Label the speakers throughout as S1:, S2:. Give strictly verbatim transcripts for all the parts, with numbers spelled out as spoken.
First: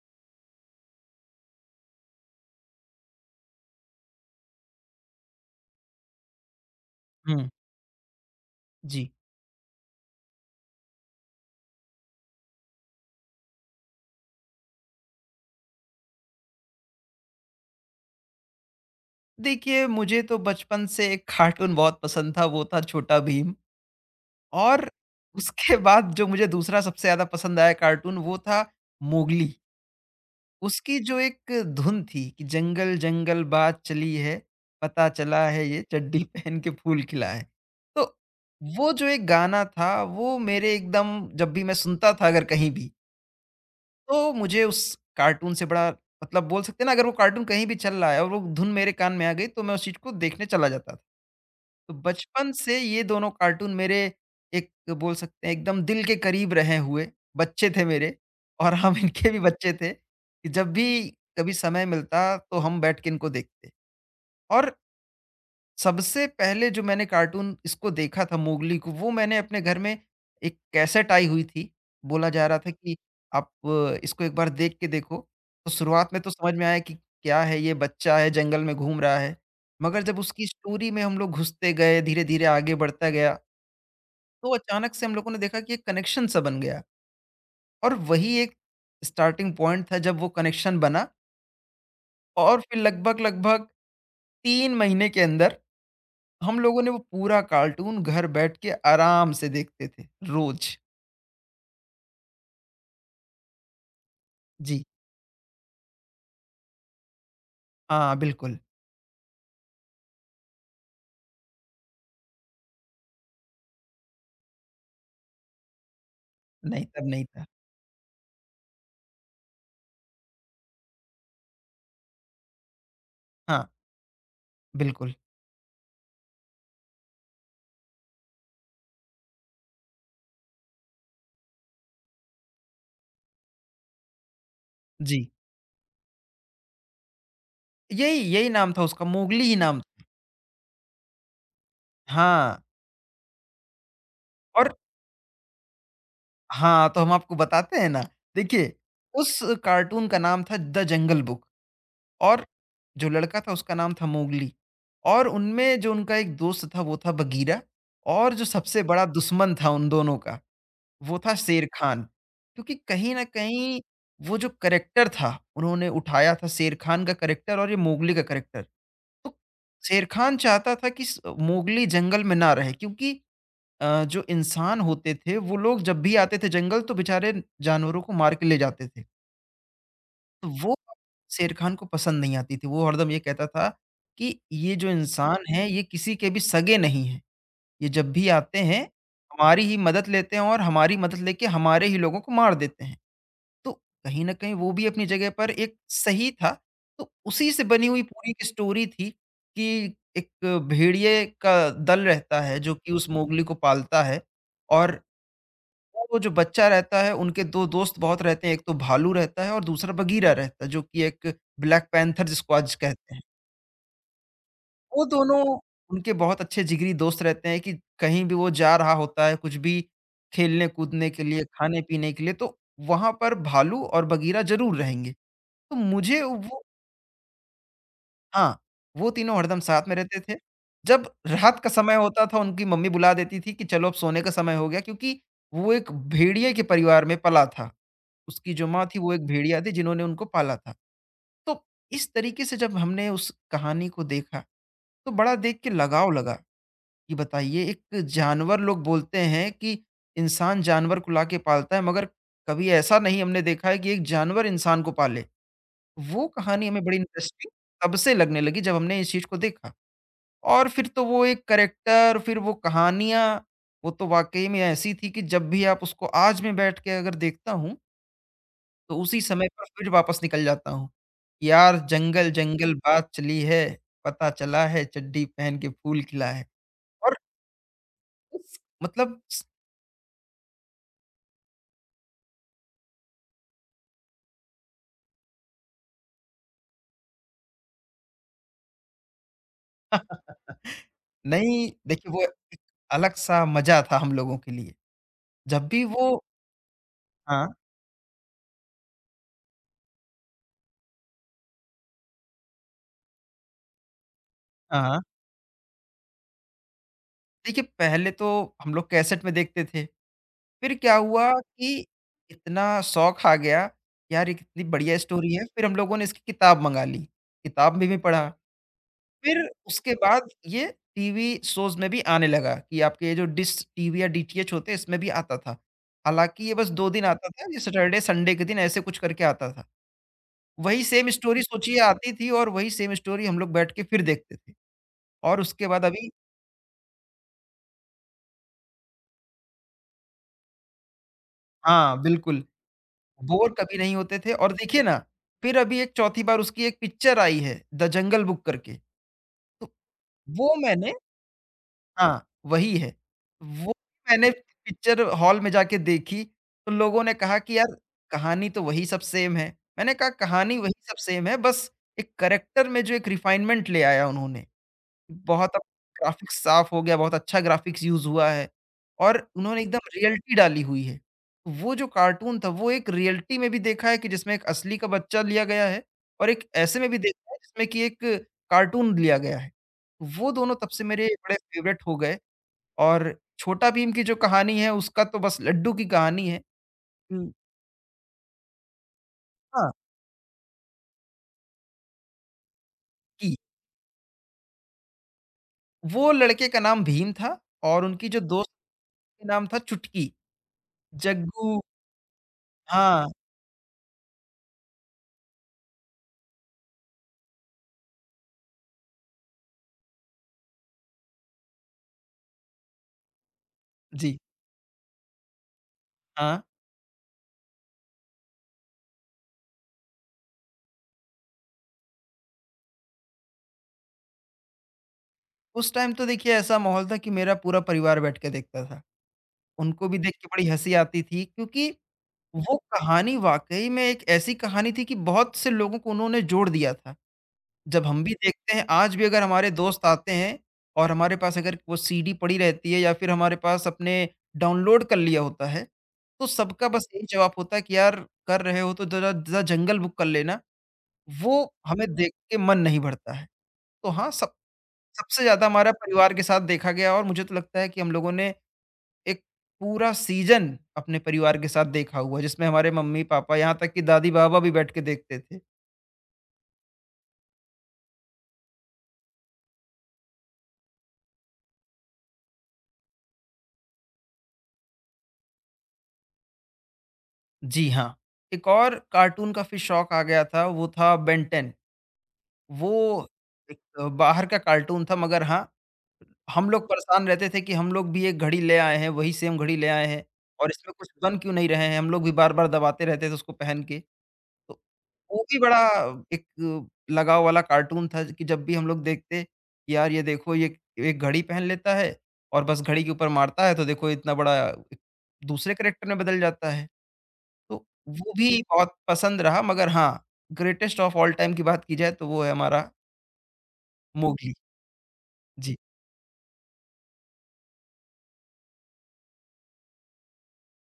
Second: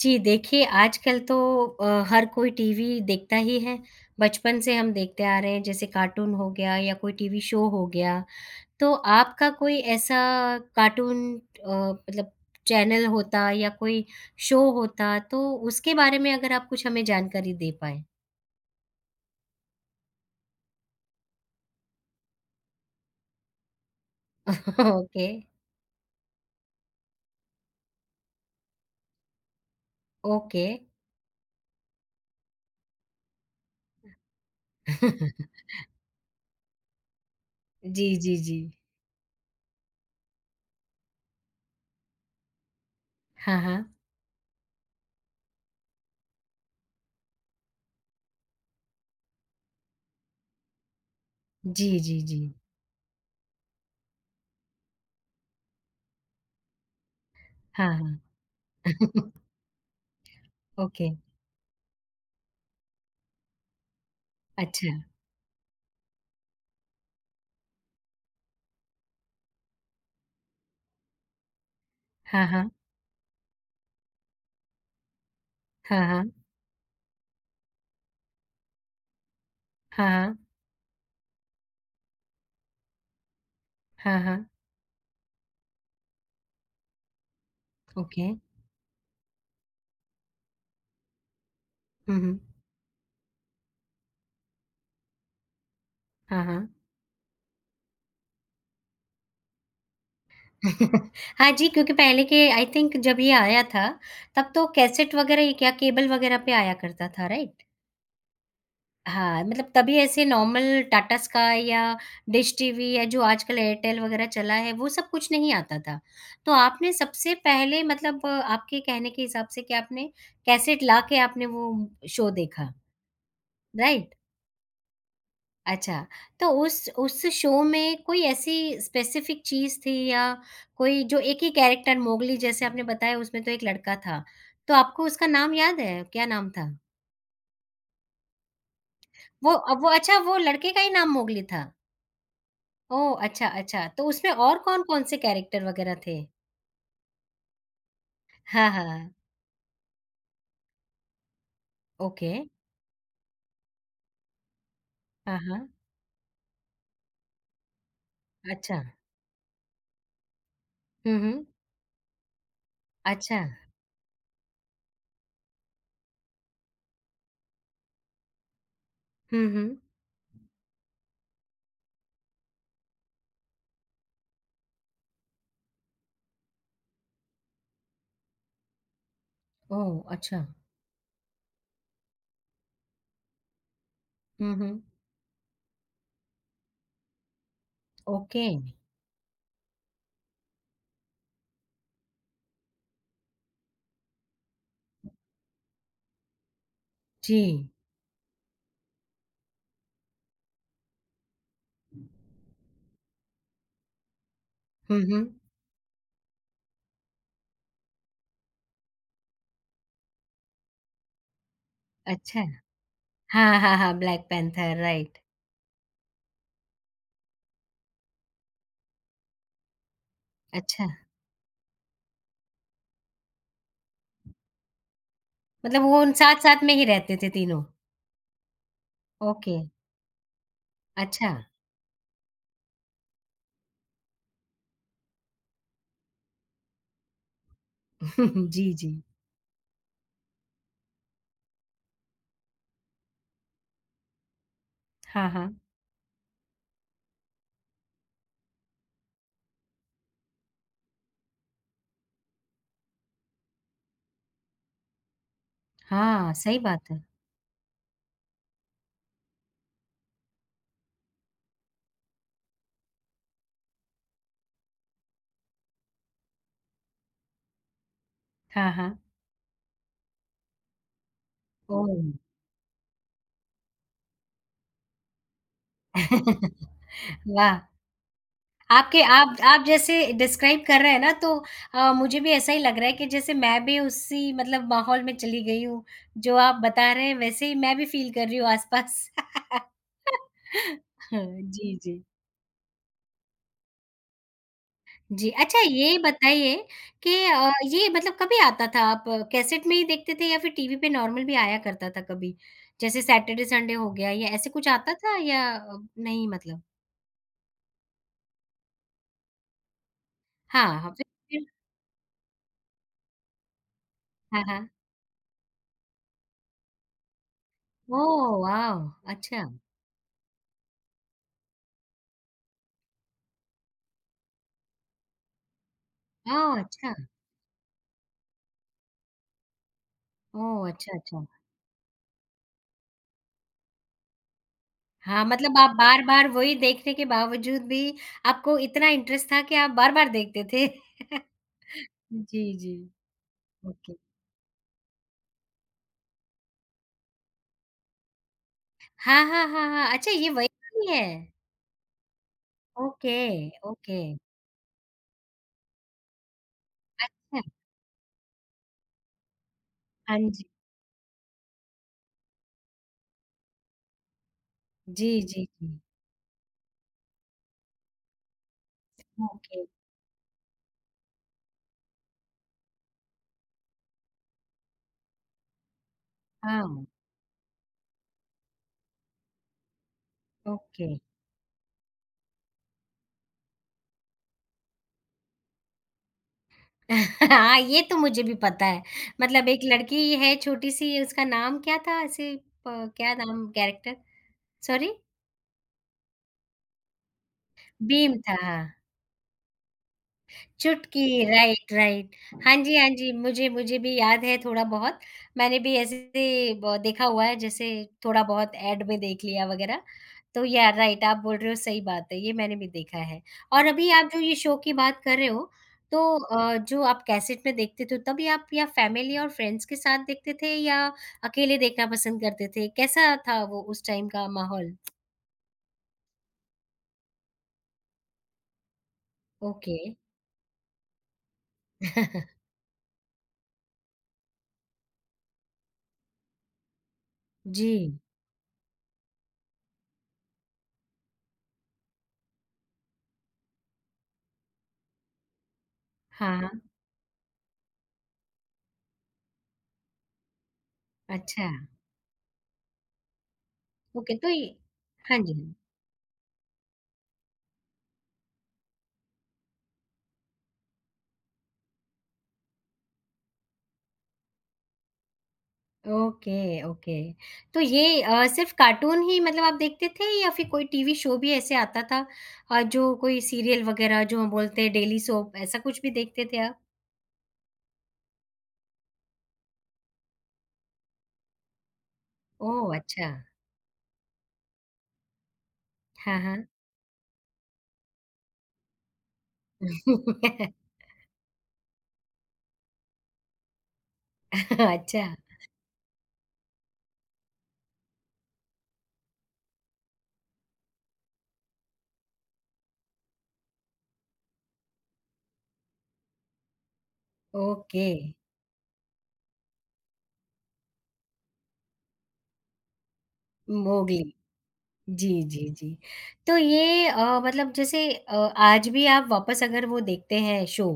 S1: जी, देखिए आजकल तो अ, हर कोई टीवी देखता ही है। बचपन से हम देखते आ रहे हैं जैसे कार्टून हो गया या कोई टीवी
S2: हुँ,
S1: शो हो गया। तो
S2: जी।
S1: आपका कोई ऐसा कार्टून अ, मतलब चैनल होता या कोई शो होता तो उसके बारे में अगर आप कुछ हमें जानकारी दे पाएँ?
S2: देखिए, मुझे तो बचपन से एक कार्टून बहुत पसंद था, वो था छोटा भीम। और
S1: ओके,
S2: उसके बाद जो मुझे दूसरा सबसे ज़्यादा पसंद आया कार्टून वो था मोगली।
S1: ओके।
S2: उसकी जो एक धुन थी कि जंगल-जंगल बात चली है, पता चला है ये चड्डी पहन के फूल खिला है। तो
S1: जी, जी, जी।
S2: वो जो एक गाना था, वो मेरे एकदम जब भी मैं सुनता था अगर कहीं भी,
S1: हाँ, हाँ।
S2: तो मुझे उस कार्टून से बड़ा मतलब, बोल सकते हैं ना, अगर वो कार्टून कहीं भी चल रहा है और वो धुन मेरे कान में आ गई तो मैं उस चीज़ को देखने चला जाता था।
S1: जी,
S2: तो
S1: जी, जी।
S2: बचपन से ये दोनों कार्टून मेरे एक, बोल सकते हैं, एकदम दिल के करीब रहे हुए बच्चे थे
S1: हाँ,
S2: मेरे।
S1: हाँ।
S2: और हम इनके भी बच्चे थे कि जब भी
S1: ओके,
S2: कभी समय मिलता तो हम बैठ के इनको देखते। और
S1: अच्छा।
S2: सबसे पहले जो मैंने कार्टून इसको देखा था मोगली को, वो मैंने अपने घर में एक कैसेट आई हुई थी। बोला जा
S1: हाँ,
S2: रहा था
S1: हाँ।
S2: कि आप अ, इसको एक बार देख के देखो। तो
S1: हाँ,
S2: शुरुआत में तो
S1: हाँ।
S2: समझ में आया कि क्या है, ये बच्चा है जंगल में घूम रहा है। मगर
S1: हाँ,
S2: जब
S1: हाँ।
S2: उसकी स्टोरी में हम लोग घुसते गए धीरे-धीरे आगे बढ़ता गया,
S1: हाँ, हाँ।
S2: तो अचानक से हम लोगों ने देखा कि एक कनेक्शन सा बन गया। और
S1: ओके।
S2: वही एक स्टार्टिंग पॉइंट था जब वो कनेक्शन बना।
S1: हुँ, हुँ।
S2: और फिर लगभग-लगभग तीन महीने के अंदर
S1: हाँ,
S2: हम
S1: हाँ।
S2: लोगों ने वो पूरा कार्टून घर बैठ के आराम से देखते थे, रोज़।
S1: हाँ जी, क्योंकि पहले के आई थिंक जब ये आया था, तब तो
S2: जी,
S1: कैसेट वग़ैरह क्या केबल वग़ैरह पे आया करता था, राइट?
S2: हाँ, बिल्कुल।
S1: हाँ, मतलब तभी ऐसे नॉर्मल टाटा स्काई या डिश टीवी या जो आजकल एयरटेल वग़ैरह चला है, वो सब कुछ नहीं आता था। तो
S2: नहीं,
S1: आपने
S2: तब नहीं
S1: सबसे
S2: था।
S1: पहले मतलब आपके कहने के हिसाब से कि आपने कैसेट ला के आपने वो शो देखा,
S2: हाँ,
S1: राइट?
S2: बिल्कुल।
S1: अच्छा, तो उस उस शो में कोई ऐसी स्पेसिफ़िक चीज़ थी या कोई जो एक ही कैरेक्टर मोगली जैसे आपने बताया उसमें तो एक लड़का था, तो आपको उसका
S2: जी,
S1: नाम याद है? क्या नाम था?
S2: यही यही नाम था उसका, मोगली
S1: वो
S2: ही नाम
S1: अब वो
S2: था।
S1: अच्छा वो लड़के का ही नाम मोगली था?
S2: हाँ,
S1: ओह! अच्छा, अच्छा, तो उसमें और
S2: और
S1: कौन-कौन से कैरेक्टर वग़ैरह थे?
S2: हाँ, तो हम आपको बताते हैं ना,
S1: हाँ,
S2: देखिए,
S1: हाँ,
S2: उस कार्टून का नाम था द जंगल बुक।
S1: ओके।
S2: और जो लड़का था उसका नाम था मोगली, और
S1: हाँ, हाँ,
S2: उनमें जो उनका एक दोस्त था वो था बगीरा, और जो
S1: अच्छा।
S2: सबसे बड़ा दुश्मन था उन दोनों का, वो
S1: हुँ,
S2: था
S1: हुँ,
S2: शेर खान। क्योंकि कहीं न
S1: अच्छा।
S2: कहीं वो जो करैक्टर था, उन्होंने उठाया था शेर खान का करैक्टर और ये मोगली का करैक्टर। तो
S1: हुँ, हुँ,
S2: शेर खान चाहता था कि स मोगली जंगल में ना रहे, क्योंकि अ, जो इंसान होते थे, वो लोग जब भी आते थे जंगल तो बेचारे जानवरों को मार के ले जाते थे।
S1: ओह! अच्छा।
S2: तो वो शेर खान को पसंद नहीं आती थी। वो हरदम ये कहता था कि
S1: हुँ,
S2: ये
S1: हुँ,
S2: जो इंसान हैं, ये किसी के भी सगे नहीं हैं। ये जब भी
S1: ओके,
S2: आते हैं, हमारी ही मदद लेते हैं और हमारी मदद लेके हमारे ही लोगों को मार देते हैं। तो कहीं न कहीं वो भी अपनी जगह पर एक सही था। तो
S1: जी।
S2: उसी से बनी हुई पूरी एक स्टोरी थी कि एक भेड़िए का दल रहता है जो कि उस मोगली को पालता है,
S1: हुँ,
S2: और
S1: हुँ,
S2: वो जो बच्चा रहता है उनके दो दोस्त बहुत रहते हैं, एक तो भालू रहता है और दूसरा बगीरा रहता है जो कि एक ब्लैक पैंथर
S1: अच्छा।
S2: जिसको आज कहते हैं।
S1: हाँ, हाँ, हाँ, ब्लैक पैंथर,
S2: वो
S1: राइट।
S2: दोनों उनके बहुत अच्छे जिगरी दोस्त रहते हैं कि कहीं भी वो जा रहा होता है, कुछ भी खेलने
S1: अच्छा,
S2: कूदने के लिए, खाने-पीने के लिए, तो वहाँ पर भालू और बगीरा ज़रूर रहेंगे। तो
S1: मतलब वो उन
S2: मुझे वो,
S1: साथ-साथ में ही रहते थे तीनों?
S2: हाँ, वो तीनों
S1: ओके,
S2: हरदम साथ में रहते थे। जब
S1: अच्छा।
S2: रात का समय होता था, उनकी मम्मी बुला देती थी कि चलो अब सोने का समय हो गया, क्योंकि वो एक भेड़िए के परिवार में पला था। उसकी जो
S1: जी,
S2: माँ
S1: जी।
S2: थी, वो एक भेड़िया थी जिन्होंने उनको पाला था। तो इस तरीके से जब हमने उस कहानी को देखा, तो
S1: हाँ,
S2: बड़ा
S1: हाँ।
S2: देख के लगाव लगा। ये बताइए, एक जानवर, लोग बोलते हैं कि इंसान जानवर को लाके पालता है, मगर कभी ऐसा नहीं हमने देखा है कि एक जानवर इंसान को पाले। वो
S1: हाँ, सही
S2: कहानी हमें
S1: बात
S2: बड़ी
S1: है।
S2: इंटरेस्टिंग तब से लगने लगी जब हमने इस चीज़ को देखा। और फिर तो वो एक कैरेक्टर, फिर वो कहानियाँ, वो तो वाक़ई में ऐसी थी कि जब भी आप उसको, आज मैं बैठ के अगर देखता हूँ,
S1: हाँ,
S2: तो
S1: हाँ।
S2: उसी समय पर फिर वापस निकल जाता हूँ। यार
S1: ओह!
S2: जंगल, जंगल बात चली है, पता चला है चड्डी पहन के फूल खिला है। और
S1: वाह!
S2: उस
S1: आपके
S2: मतलब
S1: आप आप जैसे डिस्क्राइब कर रहे हैं ना तो अ, मुझे भी ऐसा ही लग रहा है कि जैसे मैं भी उसी मतलब माहौल में चली गई हूँ, जो आप बता रहे हैं वैसे ही मैं भी फ़ील कर रही हूँ आस-पास।
S2: नहीं,
S1: जी, जी।
S2: देखिए, वो एक अलग-सा मज़ा था हम लोगों के लिए।
S1: जी, अच्छा
S2: जब भी
S1: ये
S2: वो,
S1: बताइए कि
S2: हाँ,
S1: अ, ये मतलब कभी आता था आप कैसेट में ही देखते थे या फिर टीवी पे नॉर्मल भी आया करता था कभी? जैसे सैटरडे संडे हो गया या ऐसे कुछ आता
S2: हाँ।
S1: था या अ, नहीं मतलब?
S2: देखिए, पहले तो हम लोग कैसेट में देखते थे, फिर
S1: हाँ, हाँ,
S2: क्या
S1: फिर
S2: हुआ
S1: फिर
S2: कि इतना शौक आ गया, यार ये
S1: हाँ,
S2: कितनी
S1: हाँ।
S2: बढ़िया स्टोरी है, फिर हम लोगों ने इसकी किताब मँगा ली, किताब में भी पढ़ा।
S1: ओह वाव!
S2: फिर
S1: अच्छा।
S2: उसके बाद ये टीवी शोज़ में भी आने लगा कि आपके ये जो डिश टीवी या डीटीएच होते हैं, इसमें भी आता था। हालाँकि ये
S1: ओह
S2: बस दो
S1: अच्छा!
S2: दिन आता था, ये सैटरडे, संडे के दिन ऐसे कुछ करके आता था।
S1: ओह
S2: वही
S1: अच्छा,
S2: सेम
S1: अच्छा।
S2: स्टोरी सोचिए आती थी, और वही सेम स्टोरी हम लोग बैठ के फिर देखते थे।
S1: हाँ,
S2: और
S1: मतलब
S2: उसके
S1: आप
S2: बाद अभी,
S1: बार-बार वही देखने के बावजूद भी आपको इतना इंटरेस्ट था कि आप बार-बार देखते थे।
S2: हाँ, बिल्कुल।
S1: जी, जी।
S2: बोर कभी
S1: ओके।
S2: नहीं होते थे। और देखिए ना, फिर अभी एक चौथी बार उसकी एक पिक्चर आई है, द जंगल बुक करके।
S1: हाँ, हाँ, हाँ,
S2: तो
S1: हाँ। अच्छा ये वही
S2: वो मैंने,
S1: है?
S2: हाँ। वही है,
S1: ओके,
S2: वो
S1: ओके।
S2: मैंने पिक्चर हॉल में जाके देखी, तो लोगों ने कहा
S1: अच्छा,
S2: कि यार कहानी तो वही सब सेम है। मैंने कहा
S1: हाँ जी।
S2: कहानी वही सब सेम है, बस एक कैरेक्टर में जो एक रिफाइनमेंट ले आया उन्होंने।
S1: जी, जी,
S2: बहुत अब
S1: जी।
S2: ग्राफ़िक्स साफ़ हो गया, बहुत अच्छा ग्राफ़िक्स यूज़ हुआ है और उन्होंने
S1: ओके,
S2: एकदम रियलिटी डाली हुई है। वो जो कार्टून था, वो एक रियलिटी में भी देखा है कि जिसमें एक असली का बच्चा लिया गया है, और एक ऐसे
S1: हाँ,
S2: में भी देखा है जिसमें कि एक कार्टून लिया गया है। वो दोनों तब से
S1: ओके।
S2: मेरे बड़े फ़ेवरेट हो गए। और छोटा भीम की जो कहानी है, उसका तो बस लड्डू की कहानी है। हुँ।
S1: हाँ, ये तो मुझे भी पता है। मतलब एक
S2: हाँ,
S1: लड़की है छोटी-सी उसका नाम क्या था ऐसे प क्या
S2: कि
S1: नाम कैरेक्टर? सॉरी?
S2: वो लड़के का नाम भीम था, और उनकी
S1: भीम
S2: जो
S1: था,
S2: दोस्त
S1: हाँ।
S2: का नाम था चुटकी,
S1: चुटकी,
S2: जग्गू,
S1: राइट, राइट। हाँ जी, हाँ
S2: हाँ,
S1: जी, मुझे मुझे भी याद है थोड़ा बहुत। मैंने भी ऐसे ब देखा हुआ है जैसे थोड़ा बहुत ऐड में देख लिया वगैरह। तो या राइट आप बोल रहे हो सही बात है, ये मैंने भी देखा है। और अभी आप
S2: जी,
S1: जो ये शो की बात कर रहे हो, तो
S2: हाँ।
S1: अ, जो आप कैसेट में देखते थे तब या आप या फैमिली और फ्रेंड्स के साथ देखते थे या अकेले देखना पसंद करते थे? कैसा था वो उस टाइम का माहौल?
S2: उस टाइम तो देखिए ऐसा माहौल था कि मेरा पूरा परिवार बैठ के देखता था।
S1: ओके।
S2: उनको भी देख के बड़ी हँसी आती थी, क्योंकि वो कहानी वाक़ई में एक ऐसी कहानी थी कि बहुत से लोगों को उन्होंने जोड़ दिया था।
S1: जी।
S2: जब हम भी देखते हैं, आज भी अगर हमारे दोस्त आते हैं और हमारे पास अगर वो सीडी पड़ी रहती है या फिर हमारे पास अपने डाउनलोड कर लिया होता है, तो
S1: हाँ,
S2: सबका बस यही जवाब होता है कि यार कर रहे हो तो ज़रा ज़रा जंगल बुक कर लेना। वो
S1: अच्छा।
S2: हमें देख के मन नहीं भरता है। तो हाँ,
S1: ओके,
S2: स
S1: तो ये हाँ
S2: सबसे
S1: जी।
S2: ज़्यादा हमारा परिवार के साथ देखा गया, और मुझे तो लगता है कि हम लोगों ने एक पूरा सीज़न अपने परिवार के साथ देखा हुआ है, जिसमें हमारे मम्मी-पापा, यहाँ तक कि दादी-बाबा भी बैठ के देखते थे।
S1: Okay, okay. तो ये अ, सिर्फ़ कार्टून ही मतलब आप देखते थे या फिर कोई टीवी शो भी ऐसे आता था अ, जो कोई सीरियल वग़ैरह जो हम बोलते हैं डेली सोप ऐसा कुछ भी देखते थे आप?
S2: जी हाँ, एक और कार्टून का फिर शौक आ गया था, वो था बेन टेन।
S1: ओह!
S2: वो
S1: अच्छा।
S2: एक अ, बाहर का कार्टून था, मगर हाँ,
S1: हाँ, हाँ।
S2: हम लोग परेशान रहते थे कि हम लोग भी एक घड़ी ले आए हैं, वही सेम घड़ी ले आए हैं, और इसमें कुछ बन क्यों नहीं रहे हैं, हम लोग भी बार-बार दबाते रहते थे उसको पहन के। तो
S1: अच्छा,
S2: वो भी बड़ा एक लगाव वाला कार्टून था कि जब भी हम लोग देखते, कि यार ये देखो, ये एक घड़ी पहन लेता है, और बस घड़ी के ऊपर मारता है तो देखो इतना बड़ा एक दूसरे कैरेक्टर में बदल जाता है। तो
S1: ओके।
S2: वो भी बहुत पसंद रहा, मगर हाँ, ग्रेटेस्ट ऑफ ऑल टाइम की बात की जाए तो वो है हमारा
S1: मोगली।
S2: मोगली।
S1: जी, जी,
S2: जी,
S1: जी। तो ये अ, मतलब जैसे अ, आज भी आप वापस अगर वो देखते हैं शो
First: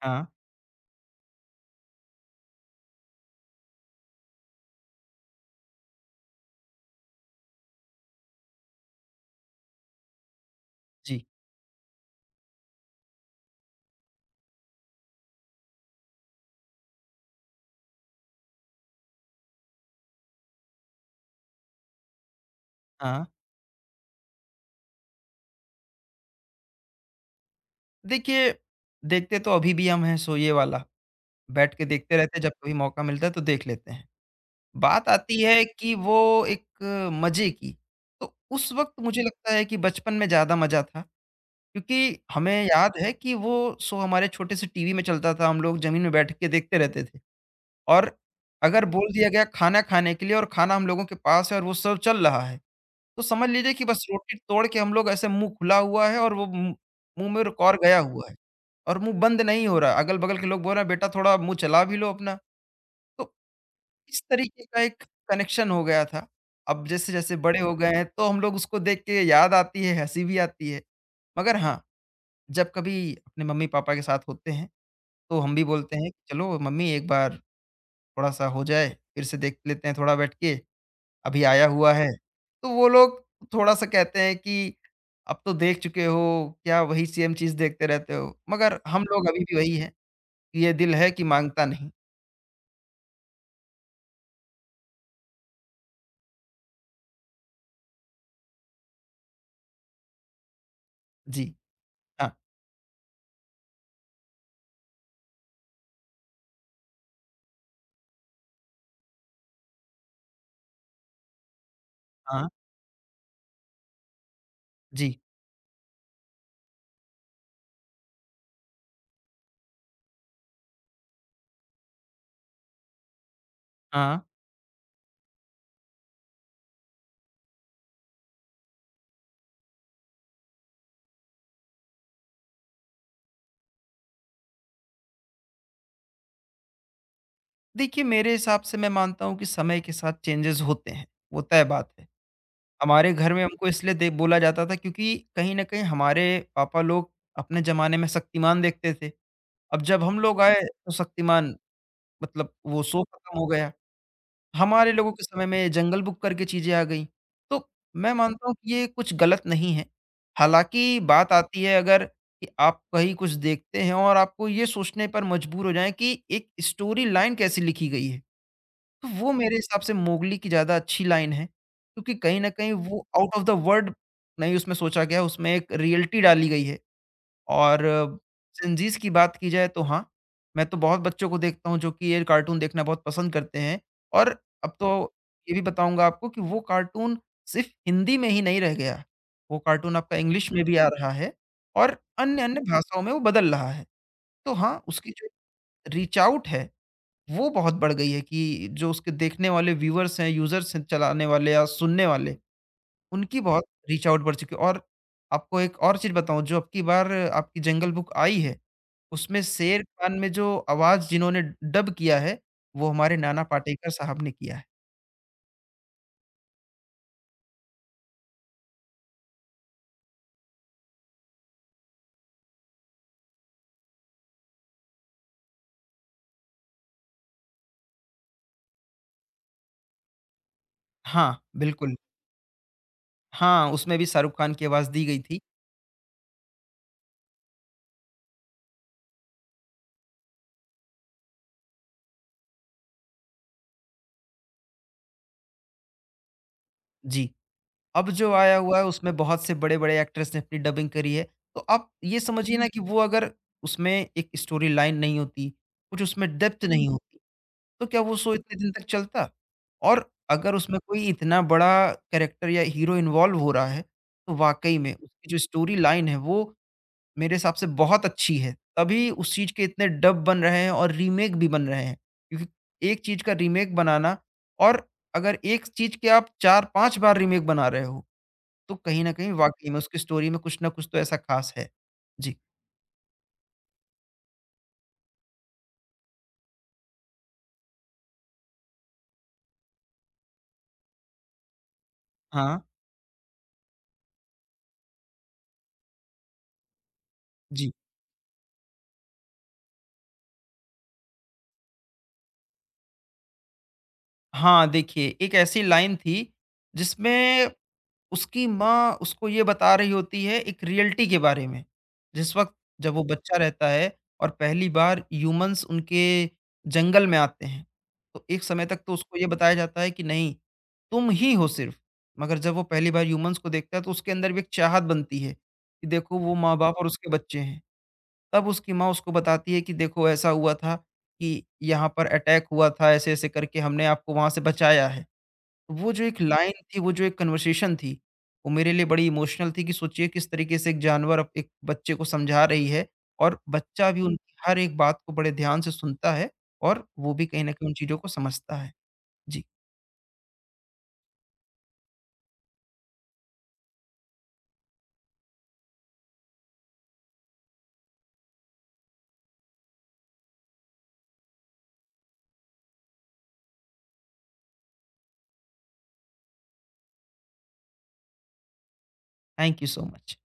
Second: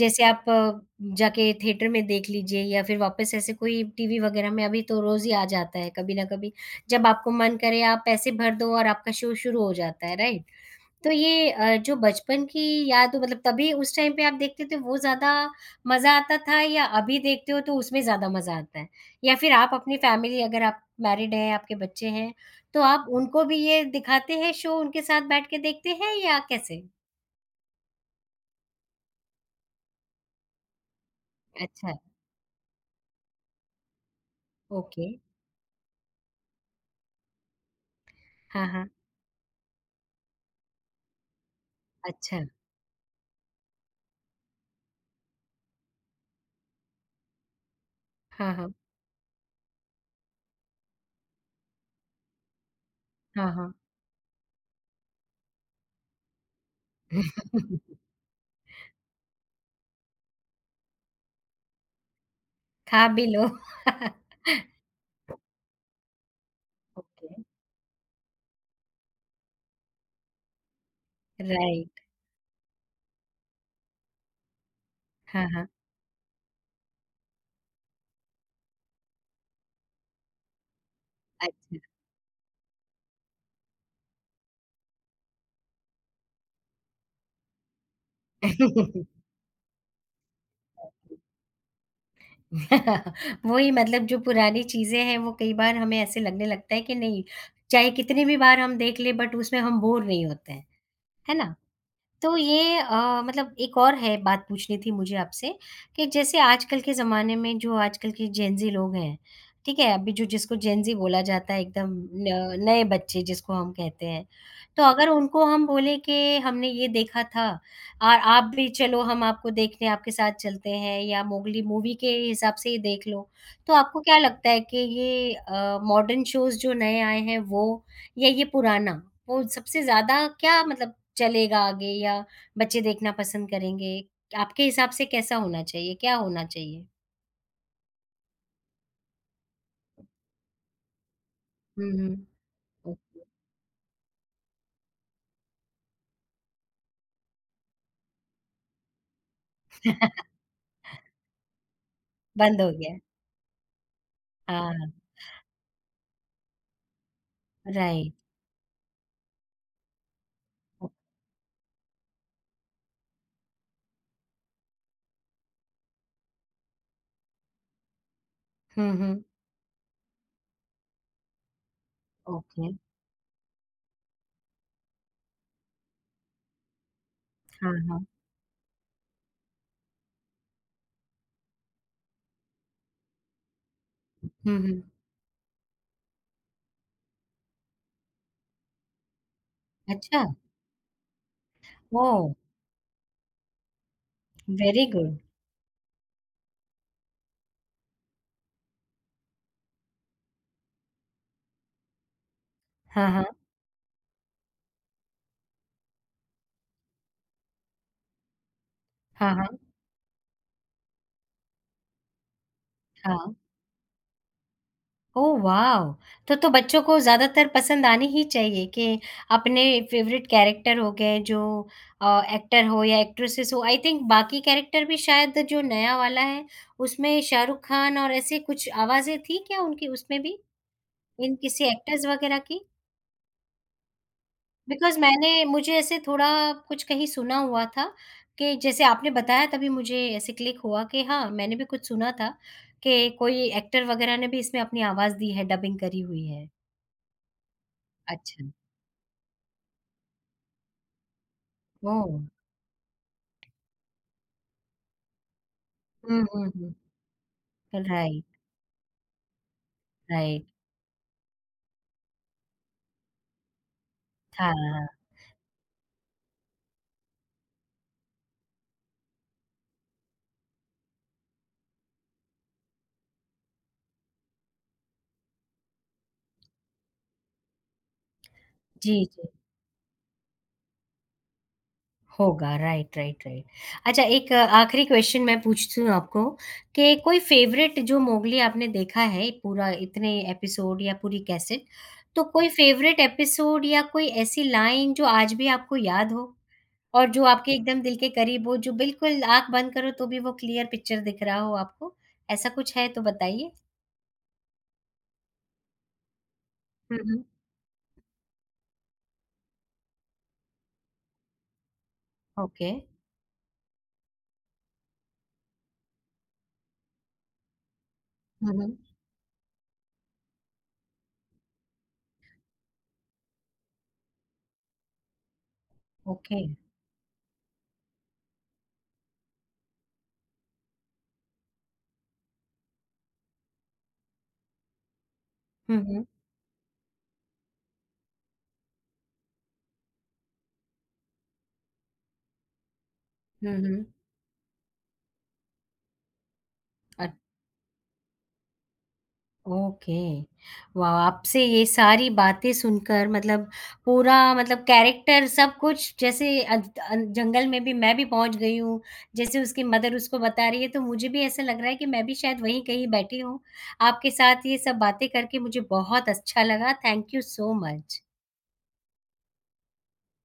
S1: जैसे
S2: हाँ,
S1: आप अ, जाके थिएटर में देख लीजिए या फिर वापस ऐसे कोई टीवी वगैरह में अभी तो रोज़ ही आ जाता है कभी न कभी। जब आपको मन करे आप पैसे भर दो और आपका शो शुरू हो जाता है, राइट? तो
S2: जी,
S1: ये अ, जो बचपन की याद हो मतलब तभी उस टाइम पे आप देखते थे वो ज़्यादा मज़ा आता था या अभी देखते हो तो उसमें ज़्यादा मज़ा आता है? या फिर आप अपनी फैमिली अगर आप मैरिड हैं, आपके बच्चे हैं, तो आप
S2: हाँ।
S1: उनको भी ये दिखाते हैं शो उनके साथ बैठ के देखते हैं या कैसे?
S2: देखिए, देखते तो अभी भी हम हैं, सो ये वाला, बैठ के
S1: अच्छा,
S2: देखते रहते हैं, जब कभी मौका मिलता है तो देख लेते हैं।
S1: ओके।
S2: बात आती है कि वो एक मज़े की, तो
S1: हाँ,
S2: उस
S1: हाँ।
S2: वक़्त मुझे लगता है कि बचपन में ज़्यादा मज़ा था, क्योंकि
S1: अच्छा।
S2: हमें याद है कि वो शो हमारे छोटे-से टीवी में चलता था, हम लोग ज़मीन में बैठ के देखते रहते थे, और
S1: हाँ, हाँ।
S2: अगर बोल दिया गया खाना खाने के लिए और खाना हम लोगों के पास है और वो सर्व चल रहा है, तो समझ
S1: हाँ, हाँ।
S2: लीजिए कि बस रोटी तोड़ के हम लोग ऐसे मुँह खुला हुआ है, और वो मुँह मुँह में रुक और गया हुआ है और मुँह बंद नहीं हो रहा है, अगल-बगल के लोग बोल रहे हैं, "बेटा थोड़ा मुँह चला भी लो अपना।"
S1: खा भी
S2: तो
S1: लो।
S2: इस तरीके का एक कनेक्शन हो गया था। अब
S1: ओके,
S2: जैसे-जैसे बड़े हो गए हैं, तो हम लोग उसको देख के याद आती है, हँसी भी आती है। मगर हाँ,
S1: राइट।
S2: जब कभी अपने मम्मी-पापा के साथ होते हैं तो
S1: हाँ,
S2: हम भी
S1: हाँ।
S2: बोलते हैं कि चलो मम्मी एक बार थोड़ा-सा हो जाए, फिर से देख लेते हैं थोड़ा बैठ के, अभी आया
S1: अच्छा।
S2: हुआ है। तो वो लोग थोड़ा-सा कहते हैं कि अब तो देख चुके हो, क्या वही सेम चीज़ देखते रहते हो? मगर हम लोग अभी भी वही हैं, ये दिल है
S1: ओके।
S2: कि माँगता नहीं।
S1: वही मतलब जो पुरानी चीज़ें हैं वो कई बार हमें ऐसे लगने लगता है कि नहीं, चाहे कितनी भी बार हम देख लें बट उसमें हम बोर नहीं होते हैं। है
S2: जी।
S1: ना?
S2: हाँ,
S1: तो ये अ, मतलब एक और है बात पूछनी थी मुझे आपसे कि जैसे आजकल के ज़माने में जो आजकल के जेनज़ी लोग हैं, ठीक है? अभी जो जिसको जेनज़ी बोला जाता है एकदम
S2: हाँ।
S1: न नए बच्चे जिसको हम कहते हैं। तो अगर
S2: जी।
S1: उनको हम बोलें कि हमने ये देखा था और आप भी चलो हम आपको देखने आपके साथ चलते हैं या मोगली मूवी के हिसाब से ही देख लो। तो आपको क्या
S2: हाँ।
S1: लगता है कि ये अ, मॉडर्न शोज़ जो नए आए हैं वो या ये पुराना, वो सबसे ज़्यादा क्या मतलब चलेगा आगे या बच्चे देखना पसंद करेंगे? आपके हिसाब से कैसा होना चाहिए? क्या होना चाहिए?
S2: देखिए, मेरे हिसाब से मैं मानता हूँ कि समय के साथ चेंजेज़ होते हैं, वो तय बात
S1: हुँ,
S2: है।
S1: हुँ।
S2: हमारे
S1: ओके
S2: घर में हमको इसलिए दे बोला जाता था क्योंकि कहीं न कहीं हमारे पापा लोग अपने ज़माने में शक्तिमान देखते थे। अब जब हम लोग आए तो शक्तिमान मतलब
S1: बंद हो
S2: वो
S1: गया।
S2: शो खत्म हो गया।
S1: हाँ,
S2: हमारे लोगों के समय में जंगल बुक करके चीज़ें आ गईं। तो मैं
S1: राइट।
S2: मानता हूँ कि ये कुछ गलत नहीं है।
S1: ओ
S2: हालाँकि बात आती है अगर कि आप कहीं कुछ देखते हैं और आपको ये सोचने पर मजबूर हो जाएँ कि एक स्टोरी लाइन कैसे लिखी गई है।
S1: हुँ,
S2: तो
S1: हुँ।
S2: वो मेरे हिसाब से मोगली की ज़्यादा अच्छी लाइन है, क्योंकि कहीं न कहीं
S1: ओके।
S2: वो आउट ऑफ द वर्ल्ड नहीं उसमें सोचा गया, उसमें एक रियलिटी डाली गई है
S1: हाँ,
S2: और
S1: हाँ।
S2: सिंजीज़ की बात की जाए तो हाँ, मैं तो बहुत बच्चों को देखता हूँ जो कि ये कार्टून देखना बहुत पसंद करते हैं और
S1: हुँ,
S2: अब
S1: हुँ।
S2: तो ये भी बताऊँगा आपको कि वो कार्टून सिर्फ़ हिंदी में ही नहीं रह गया, वो कार्टून आपका
S1: अच्छा!
S2: इंग्लिश में भी आ रहा है और
S1: ओह!
S2: अन्य-अन्य भाषाओं में वो बदल रहा है। तो हाँ,
S1: वेरी
S2: उसकी
S1: गुड।
S2: जो रीच आउट है वो बहुत बढ़ गई है कि जो उसके देखने वाले व्यूअर्स हैं, यूज़र्स हैं, चलाने वाले या सुनने वाले,
S1: हाँ, हाँ।
S2: उनकी बहुत रीच आउट बढ़ चुकी है। और आपको एक और चीज़ बताऊँ, जो अब की बार आपकी जंगल बुक आई है,
S1: हाँ,
S2: उसमें
S1: हाँ।
S2: शेर खान में जो आवाज़ जिन्होंने डब किया है, वो हमारे
S1: हाँ।
S2: नाना पाटेकर साहब ने किया है।
S1: ओह वाव! तो तो बच्चों को ज़्यादातर पसंद आनी ही चाहिए कि अपने फ़ेवरेट कैरेक्टर हो गए जो अ, एक्टर हो या एक्ट्रेसेस हो आई थिंक बाकी कैरेक्टर भी शायद जो नया वाला है उसमें शाहरुख़ खान और ऐसे कुछ आवाज़ें थी क्या उनकी उसमें भी?
S2: हाँ,
S1: इन किसी
S2: बिल्कुल।
S1: एक्टर्स वग़ैरह की?
S2: हाँ, उसमें भी शाहरुख खान की आवाज़
S1: बिकॉज़
S2: दी गई
S1: मैंने
S2: थी।
S1: मुझे ऐसे थोड़ा कुछ कहीं सुना हुआ था कि जैसे आपने बताया तभी मुझे ऐसे क्लिक हुआ कि हाँ, मैंने भी कुछ सुना था कि कोई एक्टर वग़ैरह ने भी इसमें अपनी आवाज़ दी है डबिंग करी हुई है।
S2: जी। अब जो
S1: अच्छा।
S2: आया हुआ है उसमें बहुत से बड़े-बड़े एक्टर्स ने अपनी डबिंग करी है। तो आप ये
S1: ओह!
S2: समझिए ना हुँ। कि वो अगर उसमें एक स्टोरी लाइन नहीं होती, कुछ
S1: हुँ,
S2: उसमें
S1: हुँ,
S2: डेप्थ हुँ।
S1: हुँ।
S2: नहीं होती, तो क्या वो
S1: राइट,
S2: शो इतने दिन तक चलता? और
S1: राइट।
S2: अगर उसमें कोई इतना बड़ा कैरेक्टर या हीरो इन्वॉल्व हो रहा है, तो
S1: हाँ,
S2: वाक़ई में उसकी जो स्टोरी लाइन है वो मेरे हिसाब से बहुत अच्छी है। तभी उस चीज़ के इतने डब बन रहे हैं और रीमेक भी बन रहे हैं। क्योंकि एक चीज़ का रीमेक बनाना और अगर एक चीज़ के आप चार पाँच बार रीमेक बना रहे हो, तो
S1: जी,
S2: कहीं न
S1: जी।
S2: कहीं वाक़ई में उसकी स्टोरी में कुछ ना कुछ तो ऐसा ख़ास है। जी।
S1: होगा राइट, राइट, राइट। अच्छा एक आखिरी क्वेश्चन मैं पूछती हूँ आपको कि कोई फ़ेवरेट जो मोगली आपने देखा है पूरा इतने एपिसोड या पूरी कैसेट, तो कोई
S2: हाँ,
S1: फ़ेवरेट एपिसोड या कोई ऐसी लाइन जो आज भी आपको याद हो? और जो आपके
S2: जी।
S1: एकदम दिल के करीब हो, जो बिल्कुल आँख बंद करो तो भी वो क्लियर पिक्चर दिख रहा हो आपको, ऐसा कुछ है तो बताइए?
S2: हाँ, देखिए एक ऐसी लाइन थी
S1: हुँ, हुँ।
S2: जिसमें उसकी माँ उसको ये बता रही होती है एक रियलिटी के बारे में। जिस वक़्त
S1: ओके।
S2: जब वो बच्चा रहता है और पहली बार ह्यूमन्स उनके जंगल में आते हैं, तो एक
S1: हुँ,
S2: समय
S1: हुँ।
S2: तक तो उसको ये बताया जाता है कि नहीं, तुम ही हो सिर्फ़। मगर जब वो पहली बार ह्यूमन्स को देखता है तो उसके अंदर भी एक चाहत बनती है कि देखो वो
S1: ओके।
S2: माँ-बाप और उसके बच्चे हैं। तब उसकी माँ उसको बताती है कि देखो ऐसा हुआ था कि यहाँ पर अटैक हुआ था, ऐसे-ऐसे करके हमने आपको वहाँ से बचाया है।
S1: हुँ,
S2: वो जो
S1: हुँ।
S2: एक लाइन थी, वो जो एक कन्वर्सेशन थी, वो मेरे लिए बड़ी इमोशनल थी कि सोचिए किस तरीके से एक जानवर अब एक बच्चे को समझा रही है और
S1: हुँ, हुँ।
S2: बच्चा भी जी। उनकी हर एक बात को बड़े ध्यान से सुनता है और
S1: अ,
S2: वो भी कहीं न कहीं उन चीज़ों को समझता है। जी,
S1: ओके। वाह! आपसे ये सारी बातें सुनकर मतलब पूरा मतलब कैरेक्टर सब कुछ जैसे अद अ, जंगल में भी मैं भी पहुँच गई हूँ, जैसे उसकी मदर उसको बता रही है तो मुझे भी ऐसा लग रहा है कि मैं भी शायद वहीं कहीं बैठी हूँ। आपके साथ ये सब बातें करके मुझे बहुत अच्छा लगा। Thank you so much.
S2: Thank you so much.